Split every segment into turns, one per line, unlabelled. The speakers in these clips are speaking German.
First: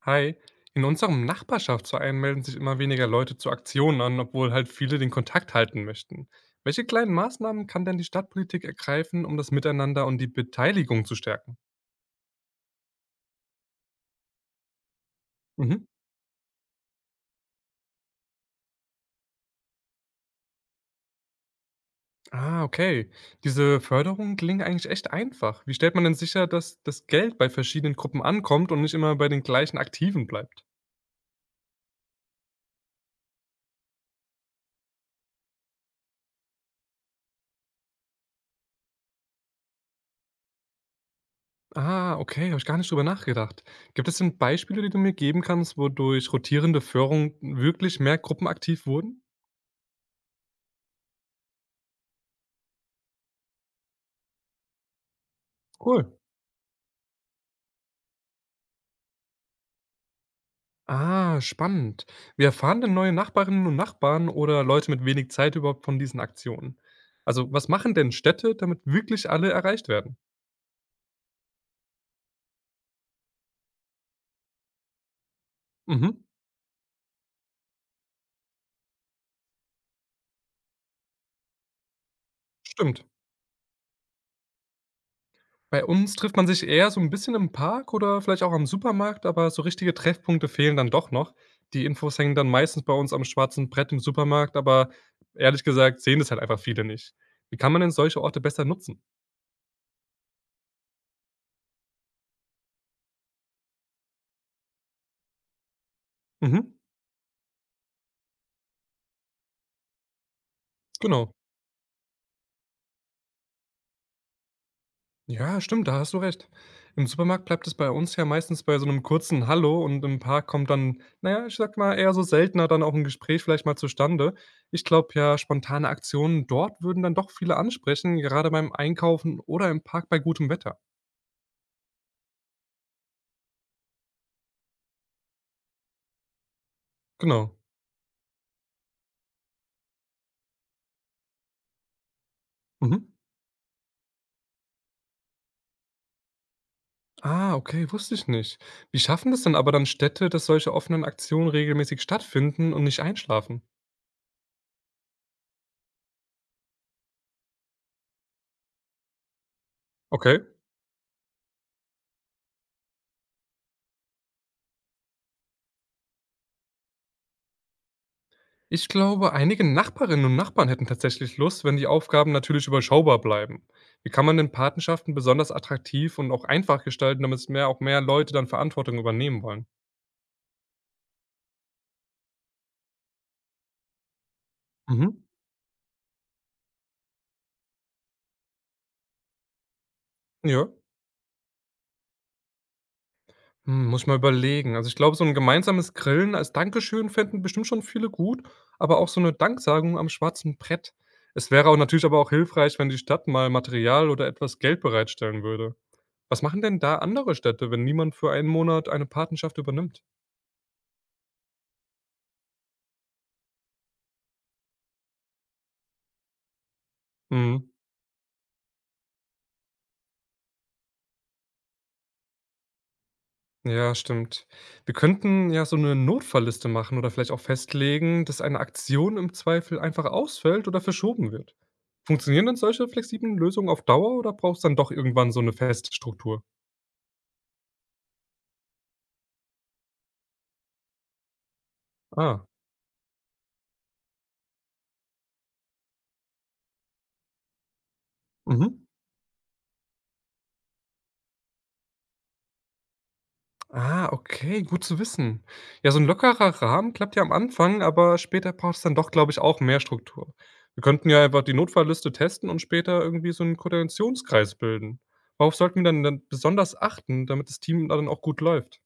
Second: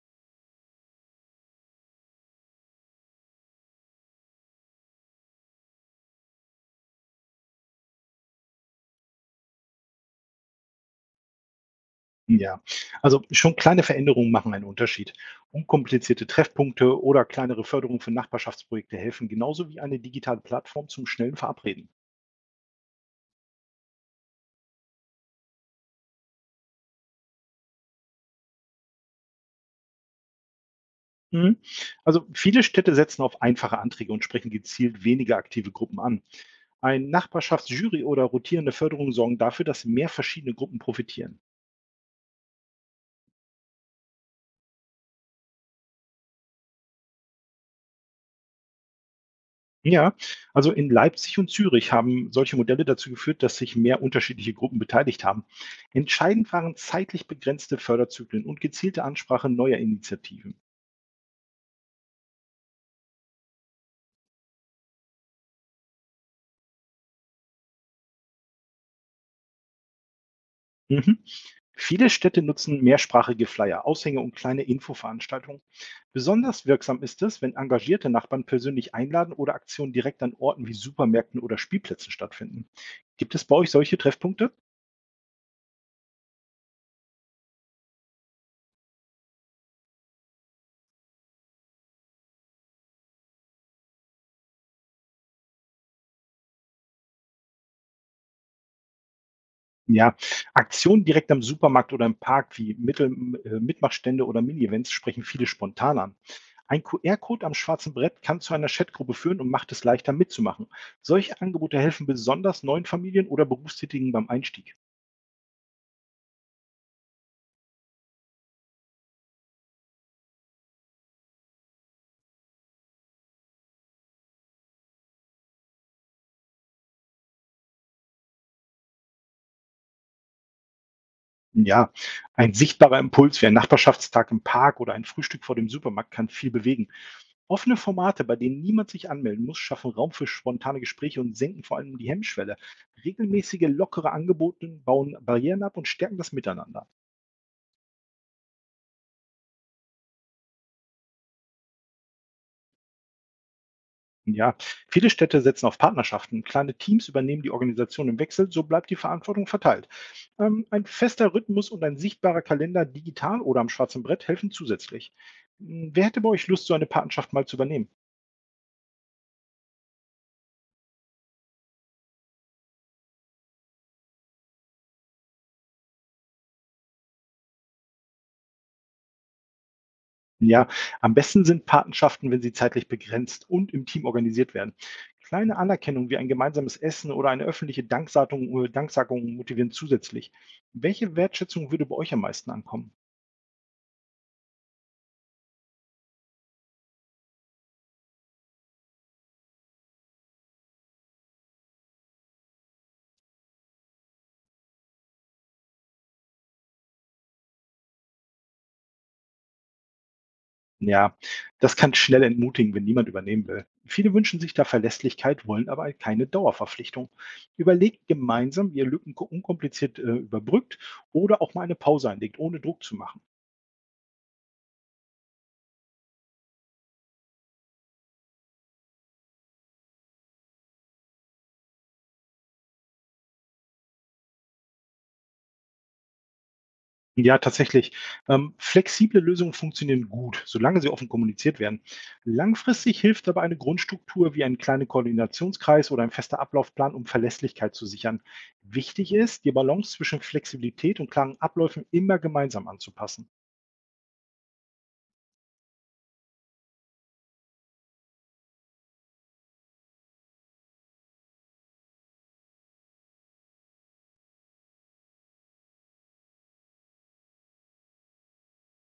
Hi, in unserem Nachbarschaftsverein melden sich immer weniger Leute zu Aktionen an, obwohl halt viele den Kontakt halten möchten. Welche kleinen Maßnahmen kann denn die Stadtpolitik ergreifen, um das Miteinander und die Beteiligung zu stärken?
Ja, also schon kleine Veränderungen machen einen Unterschied.
Mhm.
Unkomplizierte Treffpunkte oder kleinere Förderungen für Nachbarschaftsprojekte helfen, genauso wie eine digitale Plattform zum schnellen Verabreden.
Ah, okay. Diese Förderungen klingen eigentlich echt einfach. Wie stellt man denn sicher, dass das Geld bei verschiedenen Gruppen ankommt und nicht immer bei den gleichen Aktiven bleibt?
Mhm. Also viele Städte setzen auf einfache Anträge und sprechen gezielt weniger aktive Gruppen an. Ein Nachbarschaftsjury oder rotierende Förderung sorgen dafür, dass mehr verschiedene Gruppen profitieren.
Ah, okay, habe ich gar nicht drüber nachgedacht. Gibt es denn Beispiele, die du mir geben kannst, wodurch rotierende Förderung wirklich mehr Gruppen aktiv wurden?
Ja, also in Leipzig und Zürich haben solche Modelle dazu geführt, dass sich mehr unterschiedliche Gruppen beteiligt haben.
Cool.
Entscheidend waren zeitlich begrenzte Förderzyklen und gezielte Ansprache neuer Initiativen.
Ah, spannend. Wie erfahren denn neue Nachbarinnen und Nachbarn oder Leute mit wenig Zeit überhaupt von diesen Aktionen? Also, was machen denn Städte, damit wirklich alle erreicht werden?
Mhm. Viele Städte nutzen mehrsprachige Flyer, Aushänge und kleine Infoveranstaltungen.
Mhm,
Besonders wirksam ist es, wenn engagierte Nachbarn persönlich einladen oder Aktionen direkt an Orten wie Supermärkten oder Spielplätzen stattfinden.
stimmt.
Gibt es bei euch solche Treffpunkte?
Bei uns trifft man sich eher so ein bisschen im Park oder vielleicht auch am Supermarkt, aber so richtige Treffpunkte fehlen dann doch noch. Die Infos hängen dann meistens bei uns am schwarzen Brett im Supermarkt, aber ehrlich gesagt sehen das halt einfach viele nicht. Wie kann man denn solche Orte besser nutzen?
Ja, Aktionen direkt am Supermarkt oder im Park wie Mitmachstände oder Mini-Events sprechen viele spontan an.
Mhm,
Ein QR-Code am schwarzen Brett kann zu einer Chatgruppe führen und macht es leichter mitzumachen.
genau.
Solche Angebote helfen besonders neuen Familien oder Berufstätigen beim Einstieg.
Ja, stimmt, da hast du recht. Im Supermarkt bleibt es bei uns ja meistens bei so einem kurzen „Hallo“ und im Park kommt dann, naja, ich sag mal, eher so seltener dann auch ein Gespräch vielleicht mal zustande. Ich glaube ja, spontane Aktionen dort würden dann doch viele ansprechen, gerade beim Einkaufen oder im Park bei gutem Wetter.
Ja, ein sichtbarer Impuls wie ein Nachbarschaftstag im Park oder ein Frühstück vor dem Supermarkt kann viel bewegen.
Genau.
Offene Formate, bei denen niemand sich anmelden muss, schaffen Raum für spontane Gespräche und senken vor allem die Hemmschwelle.
Mhm.
Regelmäßige, lockere Angebote bauen Barrieren ab und stärken das Miteinander.
Ah, okay, wusste ich nicht. Wie schaffen das denn aber dann Städte, dass solche offenen Aktionen regelmäßig stattfinden und nicht einschlafen?
Ja, viele Städte setzen auf Partnerschaften. Kleine Teams übernehmen die Organisation im Wechsel, so bleibt die Verantwortung verteilt.
Okay.
Ein fester Rhythmus und ein sichtbarer Kalender digital oder am schwarzen Brett helfen zusätzlich. Wer hätte bei euch Lust, so eine Patenschaft mal zu übernehmen?
Ich glaube, einige Nachbarinnen und Nachbarn hätten tatsächlich Lust, wenn die Aufgaben natürlich überschaubar bleiben. Wie kann man denn Patenschaften besonders attraktiv und auch einfach gestalten, damit es auch mehr Leute dann Verantwortung übernehmen wollen?
Ja, am besten sind Patenschaften, wenn sie zeitlich begrenzt und im Team organisiert werden.
Mhm.
Kleine Anerkennung wie ein gemeinsames Essen oder eine öffentliche Danksagung motivieren zusätzlich.
Ja.
Welche Wertschätzung würde bei euch am meisten ankommen?
Hm, muss ich mal überlegen. Also ich glaube, so ein gemeinsames Grillen als Dankeschön fänden bestimmt schon viele gut, aber auch so eine Danksagung am schwarzen Brett. Es wäre auch natürlich aber auch hilfreich, wenn die Stadt mal Material oder etwas Geld bereitstellen würde. Was machen denn da andere Städte, wenn niemand für einen Monat eine Patenschaft übernimmt?
Ja, das kann schnell entmutigen, wenn niemand übernehmen will. Viele wünschen sich da Verlässlichkeit, wollen aber keine Dauerverpflichtung.
Mhm.
Überlegt gemeinsam, wie ihr Lücken unkompliziert überbrückt oder auch mal eine Pause einlegt, ohne Druck zu machen.
Ja, stimmt. Wir könnten ja so eine Notfallliste machen oder vielleicht auch festlegen, dass eine Aktion im Zweifel einfach ausfällt oder verschoben wird. Funktionieren denn solche flexiblen Lösungen auf Dauer oder braucht es dann doch irgendwann so eine feste Struktur?
Ja, tatsächlich. Flexible Lösungen funktionieren gut, solange sie offen kommuniziert werden.
Ah,
Langfristig hilft aber eine Grundstruktur wie ein kleiner Koordinationskreis oder ein fester Ablaufplan, um Verlässlichkeit zu sichern.
mhm.
Wichtig ist, die Balance zwischen Flexibilität und klaren Abläufen immer gemeinsam anzupassen.
Ah, okay, gut zu wissen. Ja, so ein lockerer Rahmen klappt ja am Anfang, aber später braucht es dann doch, glaube ich, auch mehr Struktur. Wir könnten ja einfach die Notfallliste testen und später irgendwie so einen Koordinationskreis bilden. Worauf sollten wir denn dann besonders achten, damit das Team dann auch gut läuft?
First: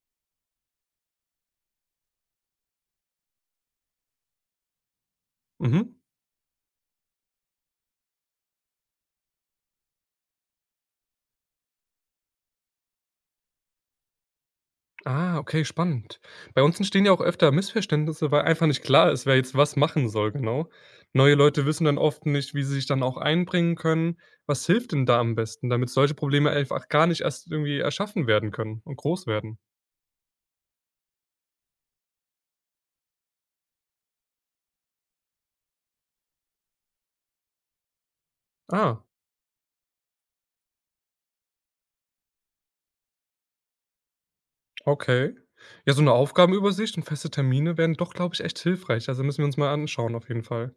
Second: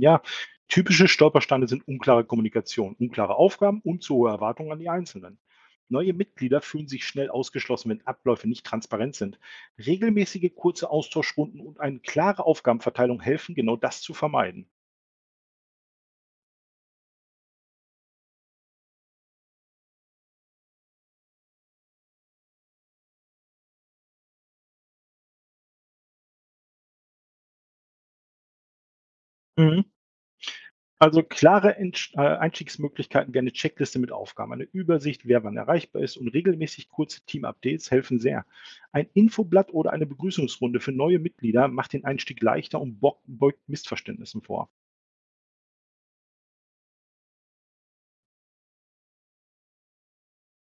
Ja, typische Stolpersteine sind unklare Kommunikation, unklare Aufgaben und zu hohe Erwartungen an die Einzelnen.
Mhm.
Neue Mitglieder fühlen sich schnell ausgeschlossen, wenn Abläufe nicht transparent sind. Regelmäßige kurze Austauschrunden und eine klare Aufgabenverteilung helfen, genau das zu vermeiden.
Ah, okay, spannend. Bei uns entstehen ja auch öfter Missverständnisse, weil einfach nicht klar ist, wer jetzt was machen soll, genau. Neue Leute wissen dann oft nicht, wie sie sich dann auch einbringen können. Was hilft denn da am besten, damit solche Probleme einfach gar nicht erst irgendwie erschaffen werden können und groß werden?
Mhm. Also klare Einstiegsmöglichkeiten wie eine Checkliste mit Aufgaben, eine Übersicht, wer wann erreichbar ist und regelmäßig kurze Team-Updates helfen sehr.
Ah,
Ein Infoblatt oder eine Begrüßungsrunde für neue Mitglieder macht den Einstieg leichter und beugt Missverständnissen vor.
okay. Ja, so eine Aufgabenübersicht und feste Termine wären doch, glaube ich, echt hilfreich. Also müssen wir uns mal anschauen, auf jeden Fall.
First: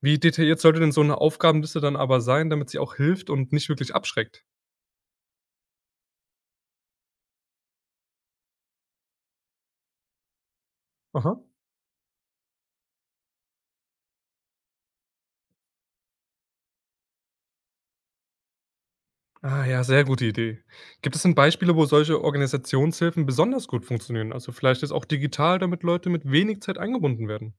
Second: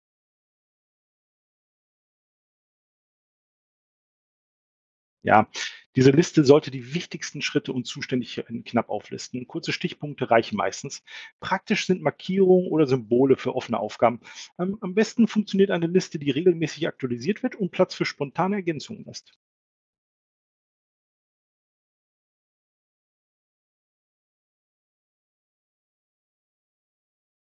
Wie detailliert sollte denn so eine Aufgabenliste dann aber sein, damit sie auch hilft und nicht wirklich abschreckt?
Ja, diese Liste sollte die wichtigsten Schritte und Zuständigkeiten knapp auflisten. Kurze Stichpunkte reichen meistens.
Aha.
Praktisch sind Markierungen oder Symbole für offene Aufgaben. Am besten funktioniert eine Liste, die regelmäßig aktualisiert wird und Platz für spontane Ergänzungen lässt.
Ah ja, sehr gute Idee. Gibt es denn Beispiele, wo solche Organisationshilfen besonders gut funktionieren? Also vielleicht ist auch digital, damit Leute mit wenig Zeit eingebunden werden.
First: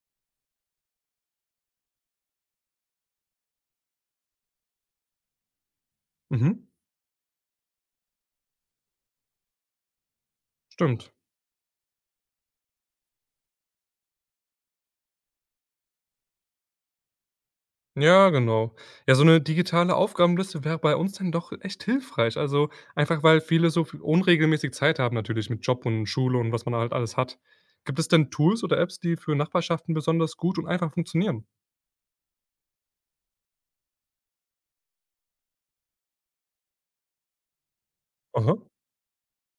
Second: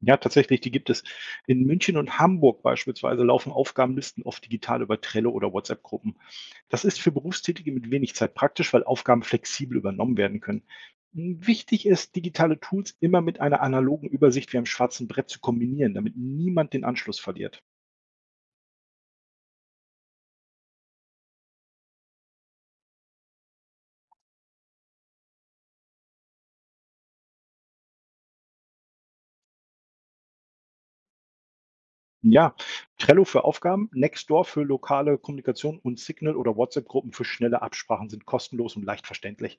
Ja, tatsächlich, die gibt es. In München und Hamburg beispielsweise laufen Aufgabenlisten oft digital über Trello oder WhatsApp-Gruppen.
Mhm,
Das ist für Berufstätige mit wenig Zeit praktisch, weil Aufgaben flexibel übernommen werden können.
stimmt.
Wichtig ist, digitale Tools immer mit einer analogen Übersicht wie einem schwarzen Brett zu kombinieren, damit niemand den Anschluss verliert.
Ja, genau. Ja, so eine digitale Aufgabenliste wäre bei uns dann doch echt hilfreich. Also einfach, weil viele so viel unregelmäßig Zeit haben natürlich mit Job und Schule und was man halt alles hat. Gibt es denn Tools oder Apps, die für Nachbarschaften besonders gut und einfach funktionieren?
Ja, Trello für Aufgaben, Nextdoor für lokale Kommunikation und Signal oder WhatsApp-Gruppen für schnelle Absprachen sind
Aha,
kostenlos und leicht verständlich.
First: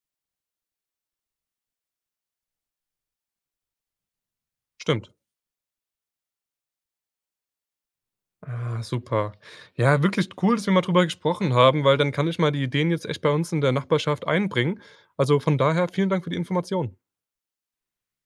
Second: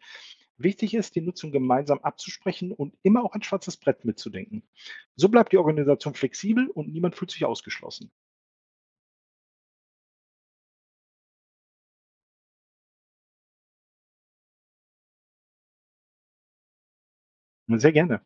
Wichtig ist, die Nutzung gemeinsam abzusprechen und immer auch ein schwarzes Brett mitzudenken.
stimmt.
So bleibt die Organisation flexibel und niemand fühlt sich ausgeschlossen.
Ah, super. Ja, wirklich cool, dass wir mal drüber gesprochen haben, weil dann kann ich mal die Ideen jetzt echt bei uns in der Nachbarschaft einbringen. Also von daher vielen Dank für die Information.
Sehr gerne.